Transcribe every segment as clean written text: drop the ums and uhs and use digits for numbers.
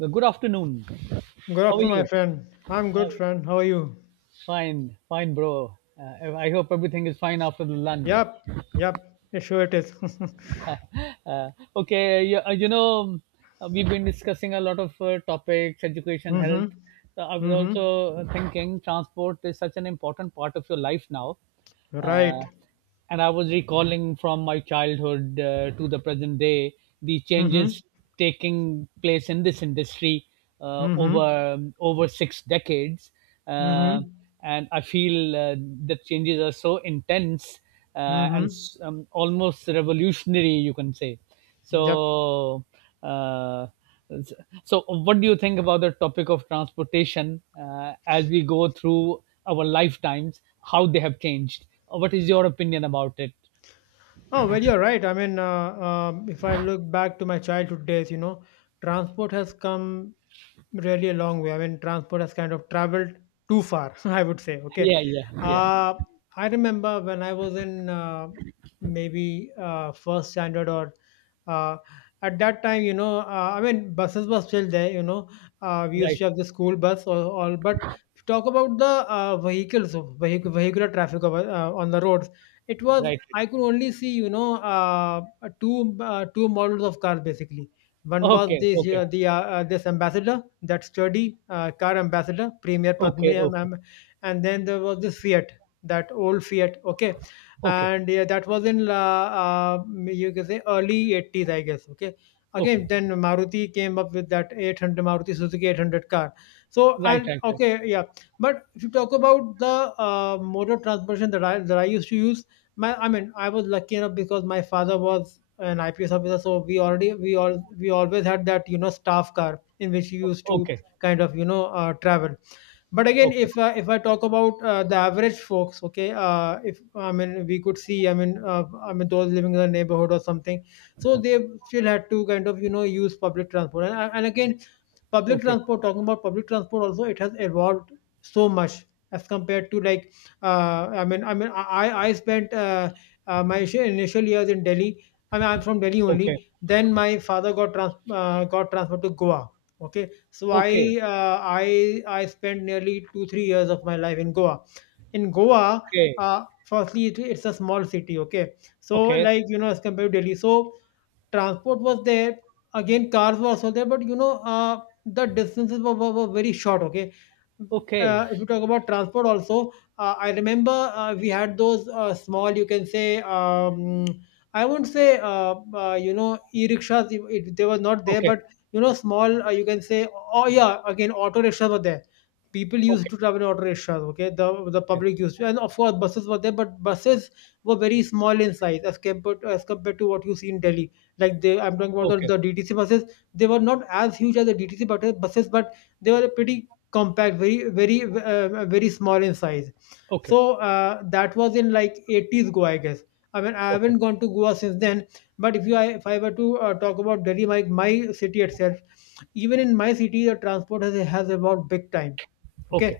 Good afternoon. Good How are afternoon, my you? friend. How I'm are good, you? friend. How are you? Fine, fine, bro. I hope everything is fine after the lunch. Yep, yep. it Sure, it is. Uh, okay, we've been discussing a lot of topics, education, Mm-hmm. health. So I was Mm-hmm. also thinking transport is such an important part of your life now. Uh, Right. and I was recalling from my childhood to the present day the Mm-hmm. changes taking place in this industry, uh, Mm-hmm. over over six decades, uh, Mm-hmm. and I feel the changes are so intense uh, and Mm-hmm. s- um, almost revolutionary, you can say. Yep. So, uh, s- so what do you think about the topic of transportation as we go through our lifetimes? How they have changed? What is your opinion about it? Oh, well, you're right. I mean, if I look back to my childhood days, transport has come really a long way. I mean, transport has kind of traveled too far, I would say. Okay. Yeah, yeah, yeah. Uh, I remember when I was in maybe first standard or uh, at that time, I mean, buses were still there, we used Right, to have the school bus or all, but talk about the vehicles, vehicular traffic over, on the roads. It was right. I could only see, two models of cars basically. One was Okay, this okay, the this ambassador, that sturdy car ambassador, Premier okay, Padmium, okay, and then there was this Fiat, that old Fiat. Okay, okay, okay, and yeah, that was in you can say early 80s, I guess. Okay, again okay. then Maruti came up with that 800 Maruti Suzuki 800 car. So Right, and right, right. okay, yeah. But if you talk about the mode of transportation that I used to use, my I mean I was lucky enough because my father was an IPS officer, so we already we all we always had that, you know, staff car in which we used to Okay, kind of, you know, travel. But again, okay, if I talk about the average folks, okay, if I mean we could see, I mean, I mean those living in the neighborhood or something, so they still had to kind of, you know, use public transport. And again, public okay, transport, talking about public transport also, it has evolved so much as compared to like I spent my initial years in Delhi. I mean, I'm from Delhi okay, only. Then my father got got transferred to Goa. Okay, so okay, I I spent nearly 2 or 3 years of my life in Goa. In Goa, okay, firstly, it's a small city. Okay, so, okay, like, you know, as compared to Delhi, so transport was there. Again, cars were also there, but, you know, the distances were, were, very short. Okay, okay, if you talk about transport also, I remember we had those small, you can say, I won't say e-rickshaws. They were not there, okay, but, you know, small, you can say, oh yeah, again, auto rickshaws were there. People used okay, to travel in auto rickshaws. Okay, the okay, public used to. And of course buses were there, but buses were very small in size as compared to what you see in Delhi. Like, they, I'm talking about okay, the DTC buses. They were not as huge as the DTC buses, but they were pretty compact, very, very small in size. okay, So that was in like 80s Goa, I guess. I mean, I haven't gone to Goa since then. But if if I were to talk about Delhi, my city itself, even in my city, the transport has evolved big time. Okay, okay,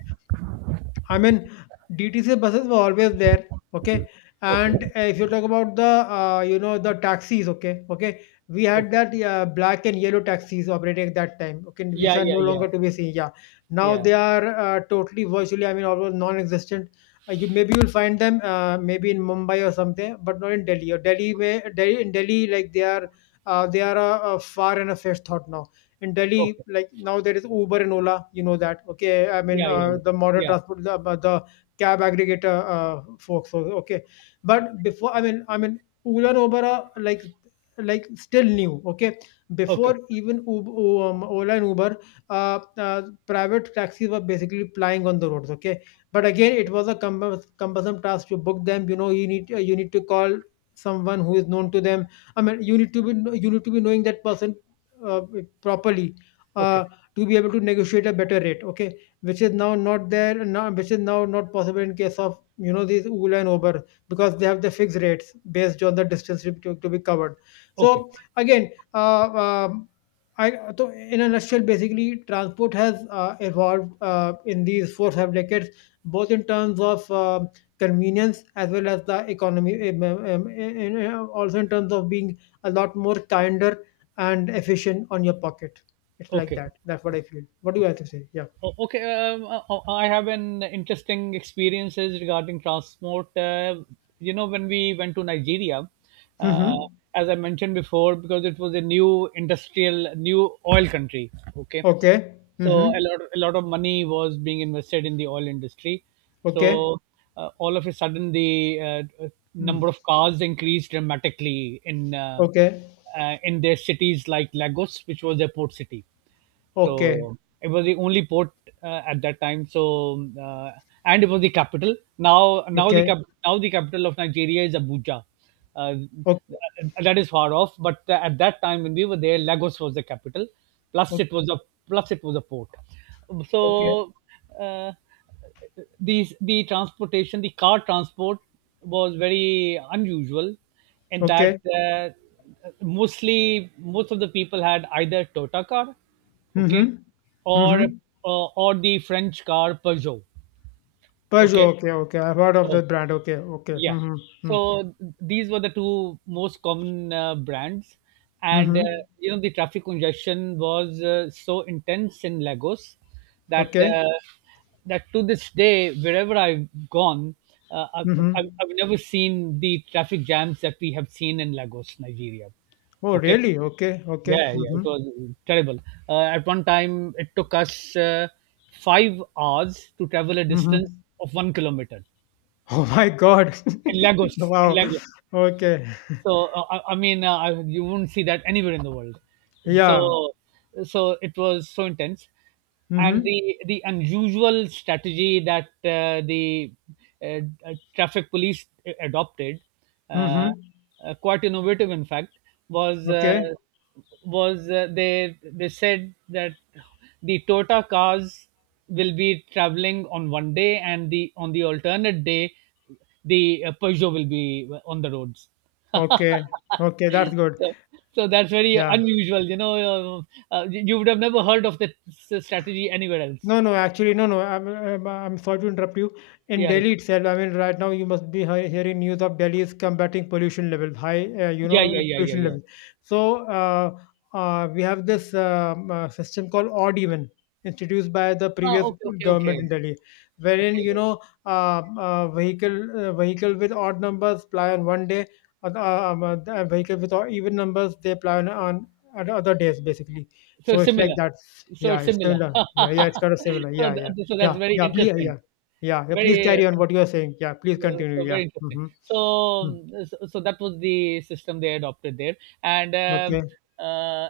I mean, DTC buses were always there, okay? okay, And okay, if you talk about the taxis, okay, okay, we had okay. that black and yellow taxis operating at that time, okay, which Yeah, are yeah, no yeah, longer to be seen. Yeah, now yeah. they are totally, virtually, I mean, almost non-existent. You maybe you'll find them maybe in Mumbai or something, but not in Delhi. Or Delhi, may, Delhi in Delhi, like, they are a far and a fetched thought now in Delhi. Okay, Like, now there is Uber and Ola. You know that, okay? I mean, yeah, yeah, yeah, the modern yeah. transport, the cab aggregator folks. So, okay, but before, I mean, Ola and Uber are like, still new. Okay, Okay, before even Uber, Ola and Uber, private taxis were basically plying on the roads. Okay, but again, it was a cumbersome task to book them. You know, you need to call someone who is known to them. I mean, you need to be knowing that person uh, properly okay, uh, to be able to negotiate a better rate, okay, which is now not there, now which is now not possible in case of, you know, these Ola and Uber, because they have the fixed rates based on the distance to be covered. okay, So again, so in a nutshell, basically, transport has evolved in these 4 or 5 decades, both in terms of convenience as well as the economy, and, also in terms of being a lot more kinder and efficient on your pocket. It's like okay, that. That's what I okay, feel. What do you have okay. to say? Yeah. Okay, I have an interesting experiences regarding transport. You know, when we went to Nigeria, uh, Mm-hmm. as I mentioned before, because it was a new industrial, new oil country. Okay, Okay. so Mm-hmm. A lot of money was being invested in the oil industry. Okay. So all of a sudden, the number Mm. of cars increased dramatically Okay. In their cities like Lagos, which was their port city. Okay. So it was the only port at that time. So and it was the capital. Now now the Okay. cap- now the capital of Nigeria is Abuja. Uh, Okay. that is far off, but at that time when we were there, Lagos was the capital. Plus Okay. it was a plus it was a port. Okay. So. Uh, the transportation, the car transport was very unusual in that, Okay. most of the people had either Toyota car, okay, Mm-hmm. or uh, Mm-hmm. or the French car Peugeot, okay, Peugeot. Okay. Okay. I've heard of so the brand. Okay. Okay. yeah. Mm-hmm. Hmm. So these were the two most common brands. And Mm-hmm. you know, the traffic congestion was so intense in Lagos that Okay. that to this day, wherever I've gone, uh, I've, I've Mm-hmm. I've never seen the traffic jams that we have seen in Lagos, Nigeria. Oh, Okay. really? Okay. Okay. Yeah, yeah, it Mm-hmm. was terrible. At one time, it took us 5 hours to travel a distance Mm-hmm. of 1 kilometer Oh my God. in Lagos. In Wow. Lagos. Okay. So I mean, you wouldn't see that anywhere in the world. Yeah. So so it was so intense, and Mm-hmm. The unusual strategy that the uh, traffic police adopted, uh, Mm-hmm. Quite innovative in fact, was uh, Okay, was uh, they said that the Toyota cars will be traveling on one day, and the on the alternate day, the Peugeot will be on the roads. okay, okay, that's good. So so that's very Yeah, unusual, you know, you would have never heard of that strategy anywhere else. no, no, actually, no, no. I'm sorry to interrupt you. In Yeah. Delhi itself, I mean, right now you must be hearing news of Delhi is combating pollution levels, high, you Yeah, know, yeah, yeah, yeah, pollution yeah. levels. So we have this system called odd even, introduced by the Ah, previous okay, okay, okay. government in Delhi, wherein, you Okay. know, vehicle vehicle with odd numbers ply on one day, the vehicle with odd, even numbers, they ply on, on other days, basically. So So it's like similar. that. So Yeah, it's it's similar. similar. Yeah, yeah, it's kind of similar. So Yeah, yeah. th- so that's Yeah, very yeah, please, interesting. yeah. Yeah, yeah, please Very carry on what you are saying. Yeah, please Uh, continue. so Yeah. very interesting. Mm-hmm. So, Mm. um, so so that was the system they adopted there, and Okay. um uh,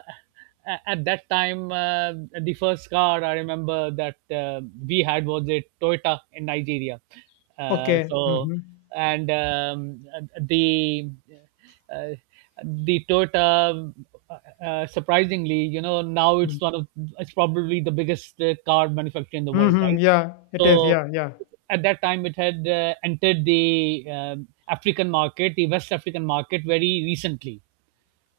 at that time, the first car I remember that we had was a Toyota in Nigeria. Okay. So, Mm-hmm. and the uh, the Toyota. Uh, Surprisingly, you know, now Mm. it's one of it's probably the biggest car manufacturer in the world, Mm-hmm. right? Yeah, it is. So Yeah, yeah. at that time, it had entered the African market, the West African market, very recently.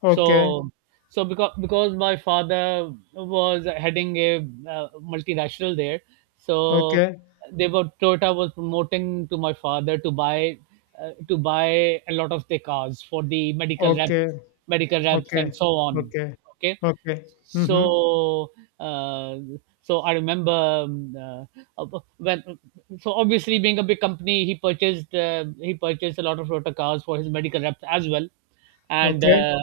Okay. So, so because my father was heading a multinational there, so Okay. they were Toyota was promoting to my father to buy a lot of their cars for the medical Okay. medical reps, and Okay. so on. Okay. Okay, Okay. Mm-hmm. so, uh, so I remember when. So obviously, being a big company, he purchased a lot of Toyota cars for his medical reps as well, and Okay. uh,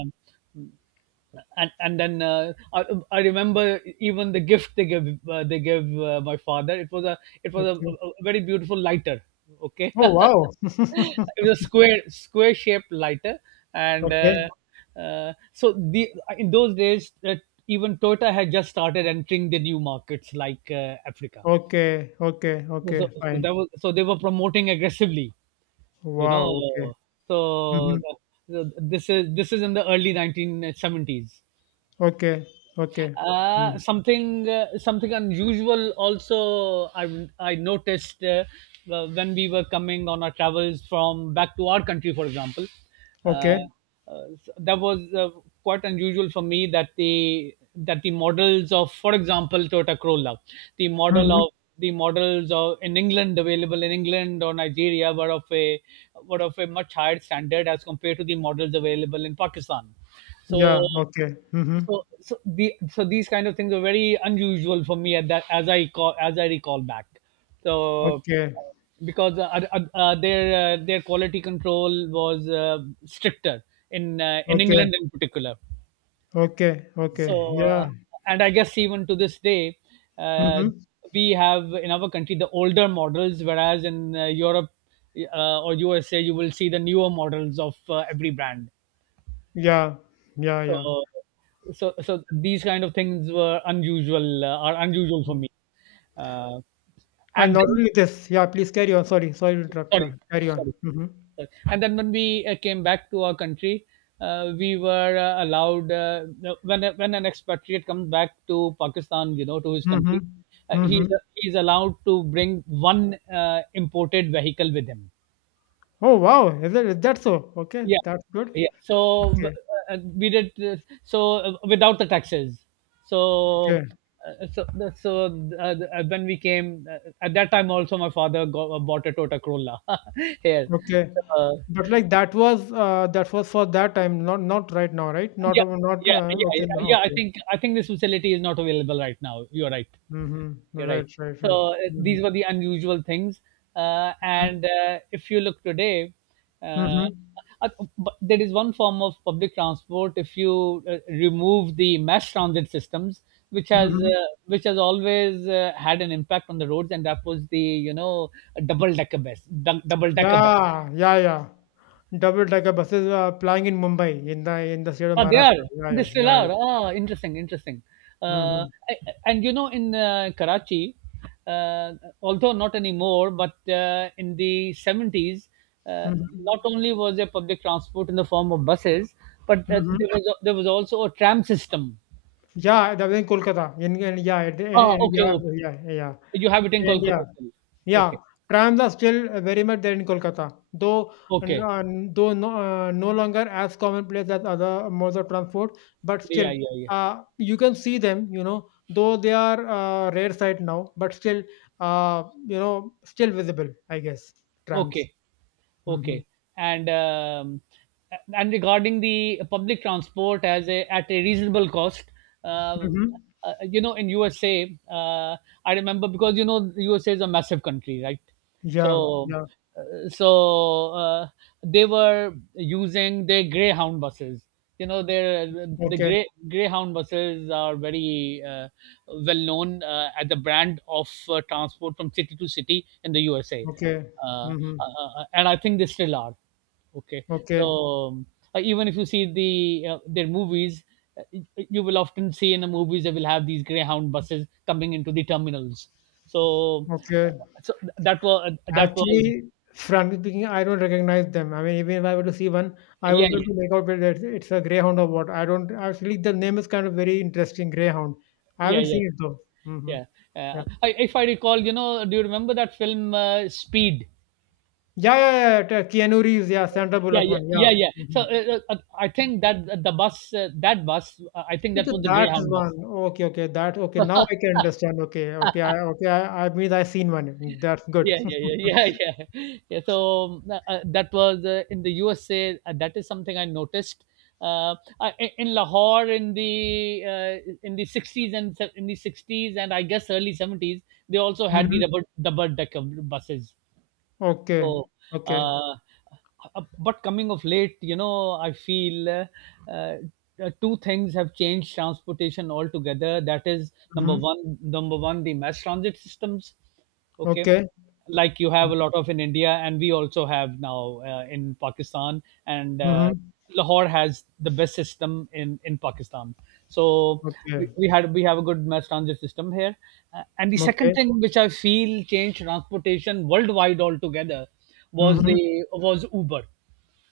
and I remember even the gift they gave my father, it was Okay. a very beautiful lighter, okay. Oh, wow. It was a square shaped lighter. And Okay. So the In those days, even Toyota had just started entering the new markets like Africa, Okay. Okay. so, Okay. so so Fine. that was, so they were promoting aggressively, you know, Wow. Okay. Mm-hmm. so, so this is in the early 1970s. Okay. Okay. Mm. Something unusual also I noticed when we were coming on our travels from back to our country, for example. Uh, Okay. uh, that was quite unusual for me that the models of, for example, Toyota Corolla, the model Mm-hmm. of the models of in England, available in England or Nigeria, were of a much higher standard as compared to the models available in Pakistan. So Yeah. Okay. Mm-hmm. so these kind of things are very unusual for me at that as I recall back. So Okay, because uh, uh, their their quality control was stricter in okay, England in particular. okay, okay. So Yeah. and I guess even to this day, uh, Mm-hmm. we have in our country the older models, whereas in Europe or USA you will see the newer models of every brand. Yeah, yeah, yeah. So, so these kind of things were unusual, are unusual for Mm. me. Uh, And and not then, only this, yeah, please carry on. Sorry, sorry to interrupt. Yeah, sorry, carry on. sorry, Mm-hmm. sorry. And then when we came back to our country, we were allowed, when an expatriate comes back to Pakistan, you know, to his Mm-hmm. country, uh, Mm-hmm. he's he's allowed to bring one imported vehicle with him. Oh, wow. Is that so? Okay, Yeah, that's good. yeah. So b- Okay, uh, we did this, so without the taxes. okay, So uh, so so uh, when we came, at that time also, my father bought a Toyota Corolla here. okay. So, But like that was for that time, not not right now, right? Not yeah, not yeah, yeah, okay, no, yeah. I okay. think I think this facility is not available right now. You're right. Mm-hmm. You're right. Right, right, right. So Mm-hmm. these were the unusual things. And if you look today, uh, Mm-hmm. uh, but there is one form of public transport. If you remove the mass transit systems, which has Mm-hmm. uh, which has always had an impact on the roads, and that was the, you know, double decker bus. Yeah, yeah, yeah. Double-decker buses are plying in Mumbai, in the state of Oh, they are. Maharashtra. Yeah, They yeah, still yeah, are. yeah. Ah, interesting, interesting. Uh, Mhm, I- and you know, in Karachi, uh, although not anymore, but in the 70s, uh, not mhm, only was there public transport in the form of buses, but mhm. There was also a tram system. Yeah, that was in Kolkata. In yeah, it- Ah, in okay, yeah, okay. yeah, yeah. You have it in In Kolkata India. still. Yeah, Okay, trams are still very much there in Kolkata, though n- okay. uh, though no, no longer as commonplace as other modes of transport, but still Yeah, yeah, yeah. You can see them, you know, though they are rare sight now, but still, you know, still visible, I guess, trams. Okay. Hmm. Okay. And um, and regarding the public transport as a at a reasonable cost, Hmm. um, you know, in USA, I remember because you know USA is a massive country, right? Yeah, So yeah. so they were using their Greyhound buses. You know, their Okay, Greyhound buses are very well known as the brand of transport from city to city in the USA, okay. uh, uh, Hmm. And I think they still are. Okay, so Okay, even if you see the their movies, you will often see in the movies they will have these Greyhound buses coming into the terminals. So, okay. uh, so that was that was Actually, frankly speaking, I don't recognize them. I mean, even if I were to see one, I yeah would be able to make out whether it's a greyhound or what. I don't actually. The name is kind of very interesting, greyhound. I yeah haven't yeah seen it though. Hmm. yeah. Yeah. Yeah. If I recall, you know, do you remember that film Speed? Yeah, yeah, yeah. Yeah, yeah. Keanu Reeves, yeah, Sandra Yeah Bullock yeah one, yeah yeah. yeah, so Hmm. I think that the bus that bus I think that Okay, was the that is Greyhound bus. one. Okay, okay, that okay. Now I can understand. Okay, okay, I okay. I mean, I seen one. That's good. Yeah yeah yeah yeah yeah yeah, so that was in the USA, that is something I noticed. uh, in Lahore in the uh, in the 60s and I guess early 70s they also had the Hmm. rubber double decker buses, Okay, so, okay, uh, uh, but coming of late, you know, I feel uh, uh, two things have changed transportation altogether. That is hmm, number one, the mass transit systems. Okay, okay, like you have a lot of in India, and we also have now in Pakistan, and hmm, Lahore has the best system in Pakistan. So okay, we have a good mass transit system here. And the second okay. thing which I feel changed transportation worldwide altogether was Mm-hmm. the was Uber,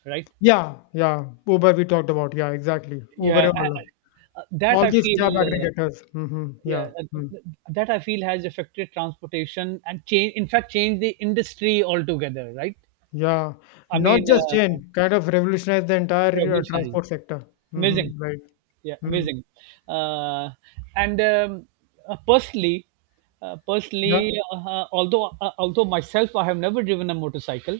right? Yeah, yeah. Uber we talked about. Yeah, exactly. Uber Yeah, and Ola. That All I these cab feel. Aggregators. Hmm. Yeah. yeah, Mm. uh, that I feel has affected transportation and change. In fact, changed the industry altogether. Right? Yeah. I Not mean, just change, kind of revolutionized the entire revolutionized. transport sector. Hmm. Amazing. Right. Yeah, Mm. amazing. Uh, and personally, Yeah. Although myself, I have never driven a motorcycle.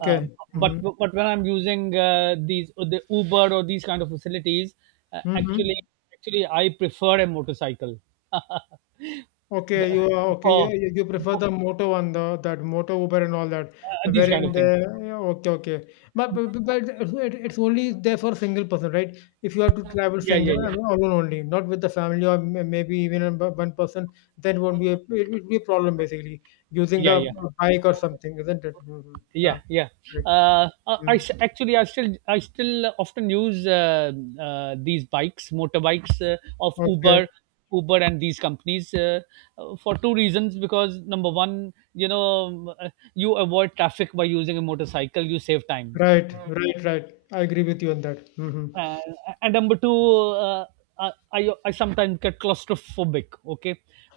Uh, but Hmm. but when I'm using these the Uber or these kind of facilities, uh, actually Hmm. actually I prefer a motorcycle Okay, you are okay. You for, you you prefer for the Moto one, the that Moto Uber and all that, these kind wherein of the things. yeah, okay, okay. But it's only there for single person, right? If you have to travel Yeah, single yeah, yeah, alone only, not with the family or maybe even a one person, then won't be it will be a problem, basically, using yeah, a yeah, bike or something, isn't it? Mhm. yeah, Yeah. yeah. Right. uh, i I Mm. s- actually I still often use these bikes motorbikes of uber Okay. uber and these companies, for two reasons. Because number one, you avoid traffic by using a motorcycle, you save time. Right. Right. Right. I agree with you on that. Hmm. uh, and number two, uh, I, I, I sometimes get claustrophobic. Okay,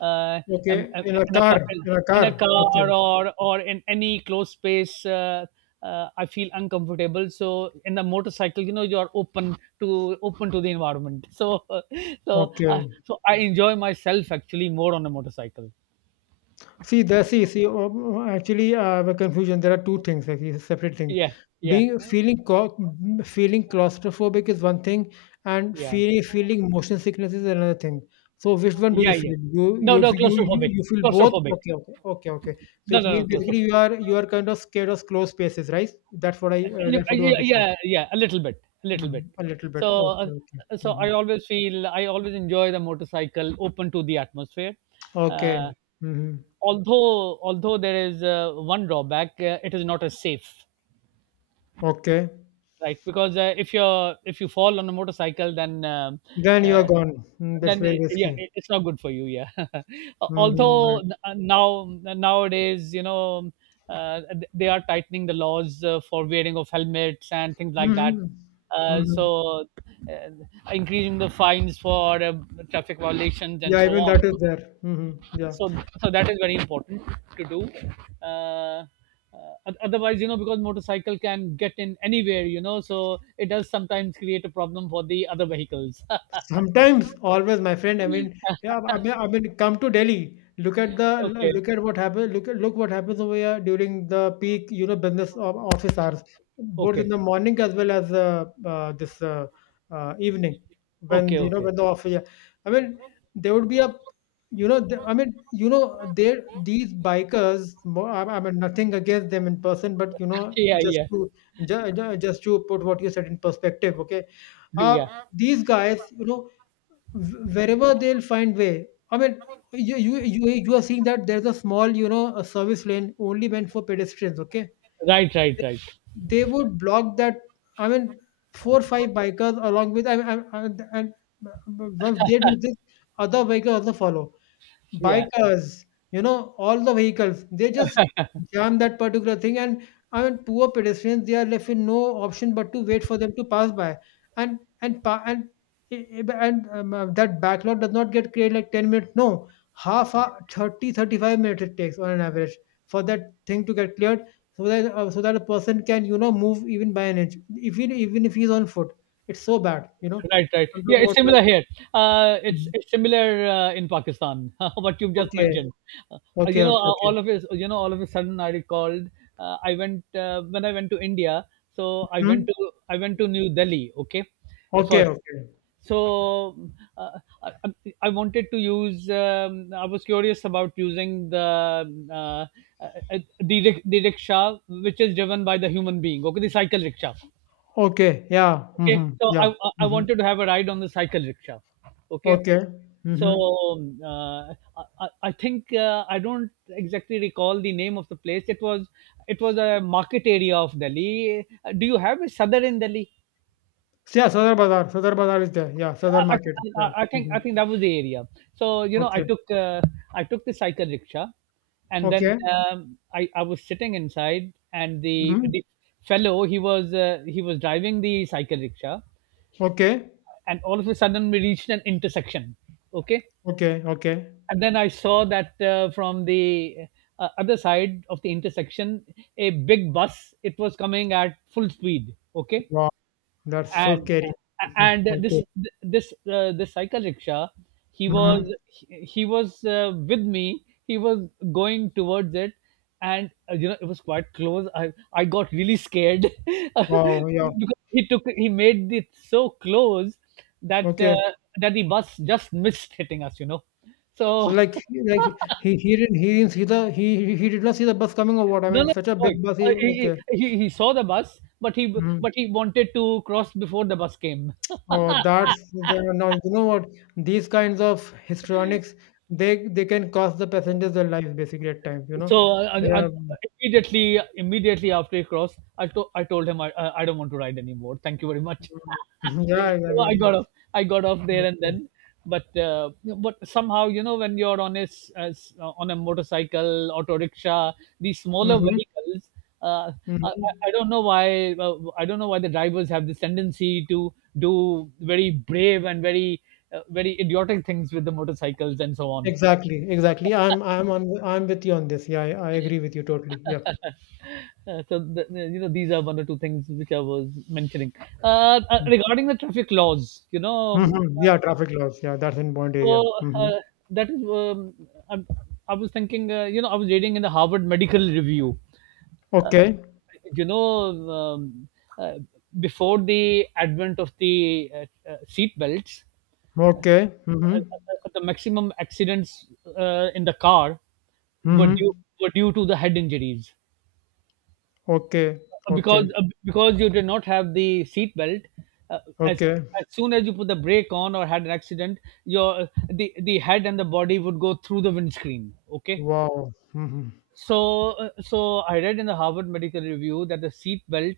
uh, Okay. In a in a car. car, In a in car. a Okay. car or in any closed space, I feel uncomfortable. So in the motorcycle, you know, you're open to, open to the environment, Okay. so I enjoy myself actually more on a motorcycle. See, there, actually, I have a confusion. There are two things, like these are separate things. Yeah, yeah, Being feeling cau- mm, Feeling claustrophobic is one thing, and yeah, feeling motion sickness is another thing. So, which one do you yeah, yeah. feel? You No, you no, you you, claustrophobic, you feel both? claustrophobic. Okay, okay, okay, okay. So No, it no, means no, basically claustrophobic. you are kind of scared of closed spaces, right? You- That's what you want yeah, to say. yeah, yeah, a little bit, a little bit. Mhm. A little so bit. Okay, uh, okay. so Hmm. I always enjoy the motorcycle, open to the atmosphere. Okay. uh, Hmm. although although there is one drawback. It is not as safe, Okay. right? Because if you fall on a motorcycle, then Then you are yeah. gone. Mm, that's then very Yeah, risky. It's not good for you, yeah. Hmm. Now nowadays, they are tightening the laws for wearing of helmets and things like that, Mhm. uh, Mhm. so uh, increasing the fines for traffic violations and Yeah, so even on. that is there. Mhm. Yeah. So so that is very important to do. uh, uh, Otherwise, you know, because motorcycle can get in anywhere, you know, so it does sometimes create a problem for the other vehicles. Sometimes, always, my friend. Come to Delhi. Okay, Look at what happens. Look what happens over here during the peak, you know, business of office hours, both in okay, the morning as well as this evening, when okay, you know okay. when the office. Yeah. I mean, there would be a, you know, the, I mean, you know, There these bikers. More, I mean, Nothing against them in person, but you know, Yeah, yeah. Just to put what you said in perspective, okay. Uh, Yeah, these guys, you know, wherever they'll find way. I mean, you are seeing that there's a small, you know, a service lane only meant for pedestrians. Okay, right, right, they, right, they would block that. I mean, four or five bikers along with, and once they do this, other bikers also follow yeah. bikers, you know, all the vehicles, they just jam that particular thing. Poor pedestrians, they are left with no option but to wait for them to pass by. And pa- and I- and That backlog does not get created like 10 minutes. No, half hour, thirty-five minutes it takes on an average for that thing to get cleared so that so that a person can, you know, move even by an inch. If he, even if he's on foot, it's so bad, you know. Right, right. I'm Yeah, talking it's about my- similar here. Uh, it's Mhm. it's similar in Pakistan. What you've just Okay, mentioned. Uh, okay, okay, okay. all of his. You know, all of a sudden, I recalled. I went When I went to India. So I Hmm? went to I went to New Delhi. Okay, Okay, first. okay. So uh, I, I I wanted to use. I was curious about using the uh, the rickshaw, which is driven by the human being. Okay, the cycle rickshaw. Okay, yeah, Okay, mhm, so yeah, I mhm. wanted to have a ride on the cycle rickshaw. Okay, Okay, so mhm. um, uh, I I I think. I don't exactly recall the name of the place. It was a market area of Delhi. Do you have a southern in Delhi? Yeah, Sadar Bazaar, Sadar Bazaar is there. Yeah, Sadar Market. Yeah, I mhm. think that was the area. So you know, Okay, I took the cycle rickshaw, and then okay, I was sitting inside, and mhm. the fellow, he was driving the cycle rickshaw, Okay, and all of a sudden we reached an intersection. Okay. okay, okay. And then I saw that from the other side of the intersection a big bus, it was coming at full speed. Okay. Wow, that's so and scary. Mhm. and Okay. this, this cycle rickshaw, he was Mhm. he he was, with me, he was going towards it. And you know, it was quite close. I got really scared Wow, yeah. because he made it so close that Okay. that the bus just missed hitting us, you know. So So like he like he didn't see the he did not see the bus coming or what? I no, mean, no, such a big sorry. bus. He, Uh, he, okay. he he he saw the bus, Mm-hmm. but he wanted to cross before the bus came. Oh, that's the- now you know what these kinds of histrionics they can cost the passengers their lives basically at times you know. So I, I, I- Yeah. Immediately, immediately after he crossed, I told him I I don't want to ride anymore. Thank you very much. Mm, yeah, yeah. So I got Mm, off. I got off there and okay. then. But uh, but somehow, you know, when you're on a on a motorcycle, auto rickshaw, these smaller Mm-hmm, vehicles. Uh, I, mm-hmm. I I don't know why. I don't know why the drivers have this tendency to do very brave and very idiotic things with the motorcycles and so on. Exactly I'm on I'm with you on this. Yeah, I agree with you totally. Yeah. You know, these are one or two things which I was mentioning regarding the traffic laws. Mm-hmm. Yeah, traffic laws, yeah, that's in Bond area. so Mm-hmm. uh, that is I, I was thinking. You know, I was reading in the Harvard Medical Review. Uh, Okay, you know, um, uh, Before the advent of the seat belts, okay. Mm-hmm. The maximum accidents in the car were due Mm-hmm. were due to the head injuries. Okay, okay, Because you did not have the seat belt. Uh, as okay. as soon as you put the brake on or had an accident, your the head and the body would go through the windscreen. Okay. Wow. Mm-hmm. So I read in the Harvard Medical Review that the seat belt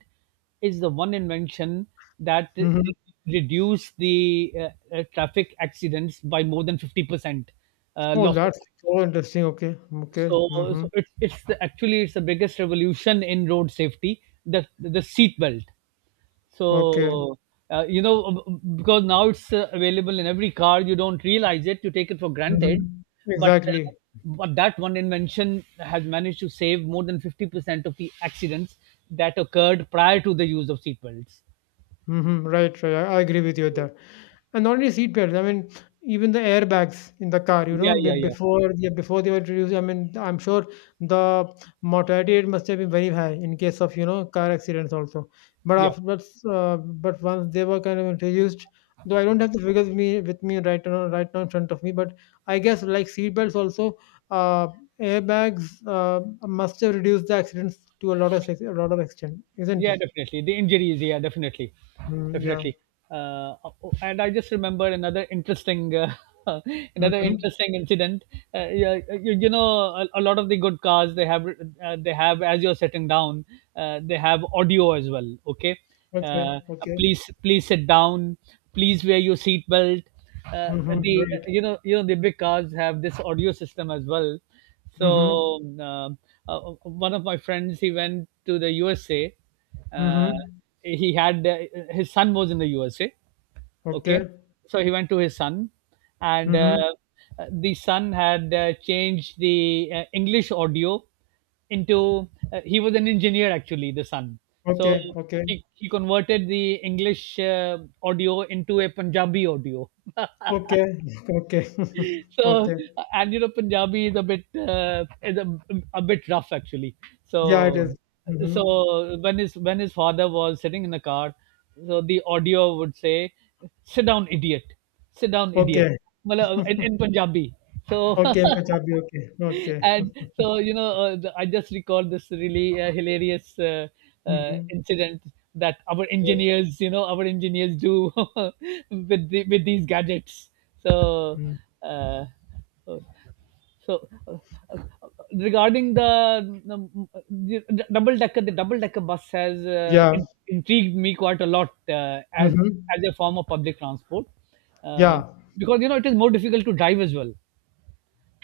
is the one invention that Mm-hmm. re- reduced the traffic accidents by more than 50%, Oh, loss of that's life. so interesting. Okay. Okay. so, Mm-hmm. so it's actually it's the biggest revolution in road safety, the seat belt. Okay. so, you know, because now it's available in every car, you don't realize it, you take it for granted. Mm-hmm. But uh, Exactly. but that one invention has managed to save more than 50% of the accidents that occurred prior to the use of seatbelts. Mm-hmm. Right. Right. I agree with you there. And not only seat belts, I mean, even the airbags in the car, you Yeah, know, be- yeah, yeah, before, yeah, before they were introduced, I mean, I'm sure the mortality rate must have been very high in case of you know car accidents also. But yeah. after but, but once they were kind of introduced, though I don't have the figures me with me right now in front of me, but I guess like seat belts also, uh, airbags must have reduced the accidents to a lot of extent, isn't Yeah, it? definitely the injuries, yeah, definitely, Mm, yeah. definitely. uh, and I just remember another interesting another Mm-hmm. interesting incident. Yeah, you, you know, a lot of the good cars, they have they have, as you're sitting down, they have audio as well. Okay. Okay. uh, Okay. Please, please sit down. Please wear your seat belt. Mm-hmm. The Right. You know, you know, the big cars have this audio system as well. Mhm. so um, One of my friends, he went to the USA. Uh, Mhm. he had His son was in the USA. Okay. Okay, so he went to his son, and Mhm. The son had changed the English audio into. He was an engineer actually, the son. So Okay, okay, he converted the English audio into a Punjabi audio. okay, okay, so okay. and you know, Punjabi is a bit uh, is a, a bit rough actually. so Yeah, it is. so Mhm. when his, when his father was sitting in the car, so the audio would say, "Sit down, idiot. Sit down, idiot." Okay, Mala- in Punjabi. So okay, Punjabi, okay, okay. and I just recall this really hilarious Mhm. incident that our Yep. engineers, you know, our engineers do with the, with these gadgets. so Mm. uh, so uh, regarding the double decker, the double decker bus has, Yeah. Intrigued me quite a lot as Mhm. as a form of public transport, uh, Yeah. because you know, it is more difficult to drive as well.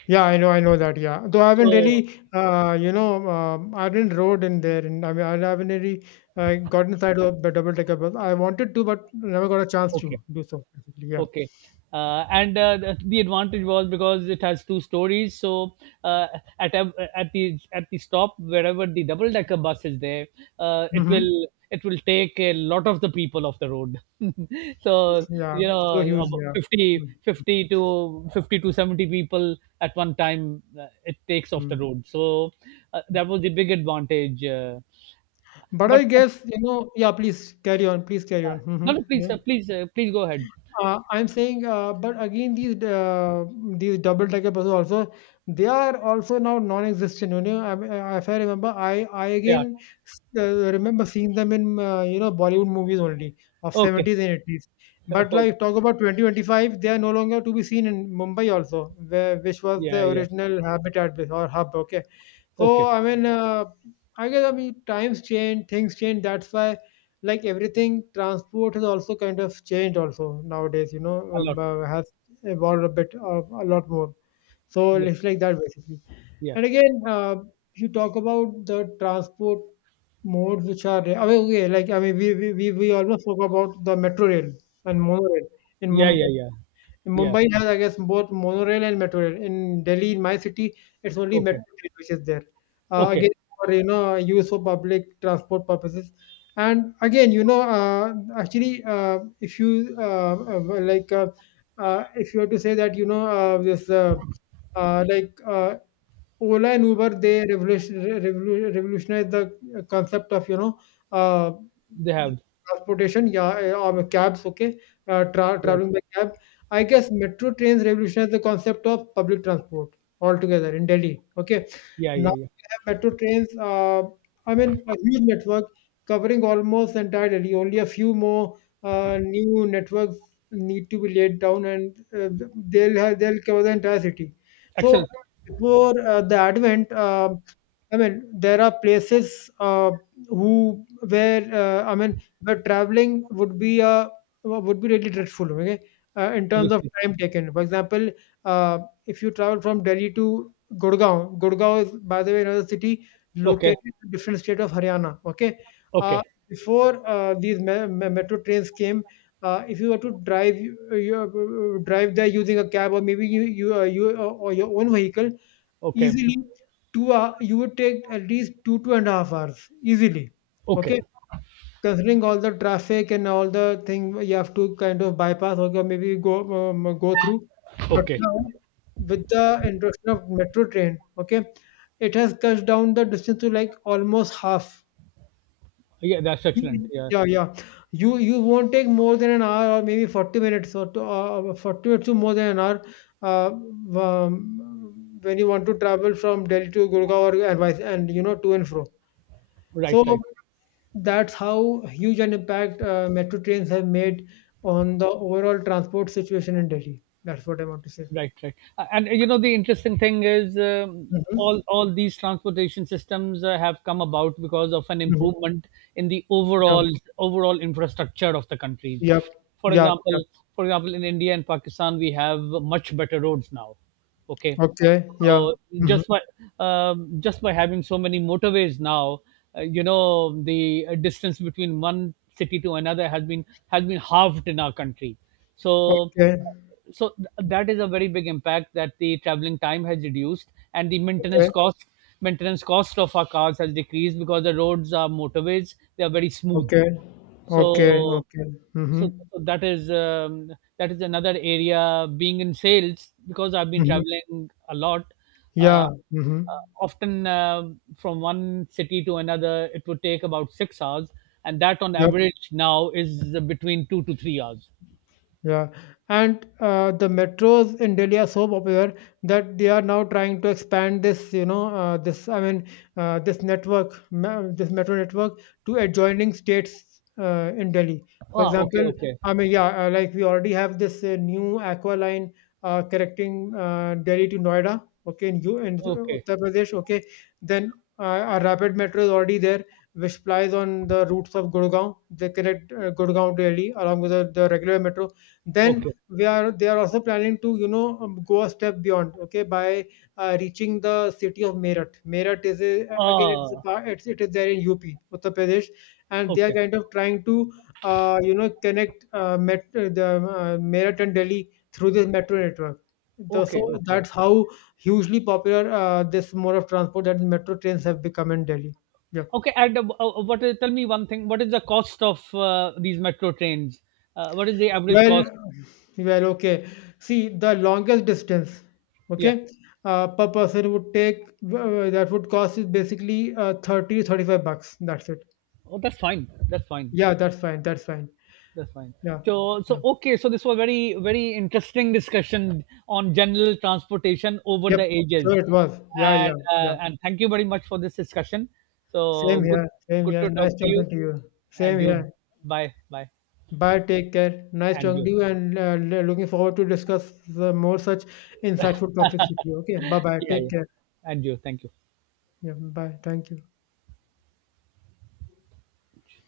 Yeah, I know that. Yeah, though I haven't So really, you know, I didn't rode in there, and I mean, I haven't really gotten inside of the double decker bus. I wanted to, but never got a chance okay. to do so. Basically, yeah. Okay. And The advantage was because it has two stories. So uh, at the, at the stop, wherever the double decker bus is there, uh, it Mm-hmm. will it will take a lot of the people off the road. So Yeah, you it's so know, huge. about Yeah. 50, Mhm. fifty to 50 to 70 people at one time, it takes off the Mm, road. So mm. that was the big advantage. Uh, But I but, but guess, you know, yeah, please carry on, please carry on. no, Mhm, no, please, yeah. Please, please go ahead. I'm saying, but again, these double-decker buses also, they are also now non-existent. You know, I mean, if I remember, I Yeah. again remember seeing them in you know Bollywood movies only of Okay. 70s and 80s. But Okay. like talk about 2025, they are no longer to be seen in Mumbai also, where which was Yeah. the Yeah. original habitat or hub. Okay, so Okay. I mean, I guess I mean times change, things change. That's why like everything transport has also kind of changed also nowadays you know A lot. Has evolved a bit a lot more, so Yeah, it's like that basically. yeah, And again you talk about the transport modes which are I mean, okay, like I mean we almost spoke about the metro rail and monorail in yeah, yeah, Mumbai. yeah, yeah. Mumbai has, I guess, both monorail and metro rail. In Delhi, in my city, it's only Okay, metro rail which is there. Okay. Again, for you know, use for public transport purposes. And again, you know, actually, if you like, if you were to say that, you know, this like Ola and Uber, they revolutionized the concept of, you know, uh, They have transportation, yeah, of cabs, okay, right. traveling by cab. I guess metro trains revolutionized the concept of public transport altogether in Delhi, okay. Yeah, Now yeah, yeah. we have metro trains, I mean, a huge network covering almost entire Delhi. Only a few more new networks need to be laid down and they'll cover the entire city. So Excellent. before i mean there are places who where where traveling would be a would be really dreadful, okay, in terms of Obviously. time taken for example. uh, if you travel from Delhi to Gurgaon, Gurgaon is by the way another city Okay, located in a different state of Haryana, okay. uh, okay, Before these metro trains came, if you were to drive you, drive there using a cab or maybe you or your own vehicle, okay, easily you would take at least 2.5 hours easily. okay, Okay, considering all the traffic and all the thing you have to kind of bypass or maybe go go through. But okay. now with the introduction of metro train, okay, it has cut down the distance to like almost half. Yeah, that's excellent. You- Yeah, yeah, yeah. You won't take more than an hour or maybe 40 minutes or to, uh, 40 minutes to more than an hour uh, um, when you want to travel from Delhi to Gurgaon or and vice and you know to and fro. right, So right. that's how huge an impact metro trains have made on the overall transport situation in Delhi. That's what I want to say. Right, right. And You know, the interesting thing is Mm-hmm. all these transportation systems have come about because of an Mm-hmm. improvement in the Yeah. overall overall infrastructure of the countries. Yep. For Yep. Yep. example, for example, in India and Pakistan, we have much better roads now. Okay, Okay. so Yeah. Mm-hmm. just by just by having so many motorways now, you know, the distance between one city to another has been halved in our country. So Okay. That is a very big impact, that the traveling time has reduced and the Okay. maintenance cost, maintenance cost of our cars has decreased because the roads are motorways, they are very smooth. Okay. Okay. So Okay. Mm-hmm. so that is another area, being in sales, because I've been Mm-hmm. traveling a lot. Uh, Yeah. Mhm. Often From one city to another, it would take about 6 hours, and that on Ja. average now is between 2 to 3 hours. Yeah, and the metros in Delhi are so popular that they are now trying to expand this, you know, this network, this metro network to adjoining states in Delhi. For Ah, okay, example, okay, I mean, yeah, like we already have this new Aqua line connecting Delhi to Noida, okay, in U in okay. Uttar Pradesh, okay. Then a rapid metro is already there, which plies on the routes of Gurgaon. They connect Gurgaon to Delhi along with the regular metro. Okay. Then we are they are also planning to you know go a step beyond, okay, by reaching the city of Meerut. Meerut is a, again, Ah, it's it is there in UP, Uttar Pradesh, and they are okay. kind of trying to you know connect met, the Meerut and Delhi through this metro network. So Okay, okay. that's how hugely popular this mode of transport that metro trains have become in Delhi. Yeah. Okay, and what is, tell me one thing, what is the cost of these metro trains? What is the average Well. cost? Well, okay. See, the longest distance, Yeah. okay, per person would take that would cost is basically thirty five bucks. That's it. Oh, that's fine. That's fine. Yeah, that's fine. That's fine. That's fine. Yeah. So, Yeah. so okay. So this was very, very interesting discussion on general transportation over Yep. the ages, Sure, it was. Yeah, yeah, yeah. And thank you very much for this discussion. So Same good, here. Same good here. to talk Nice to talking you, to you. Same and you. here. Bye, bye, Bye. Take care. Nice and talking you. to you, and looking forward to discuss more such insightful topics with you. Okay. Bye bye. Yeah, Take yeah, care. and you. Thank you. Yeah. Bye. Thank you.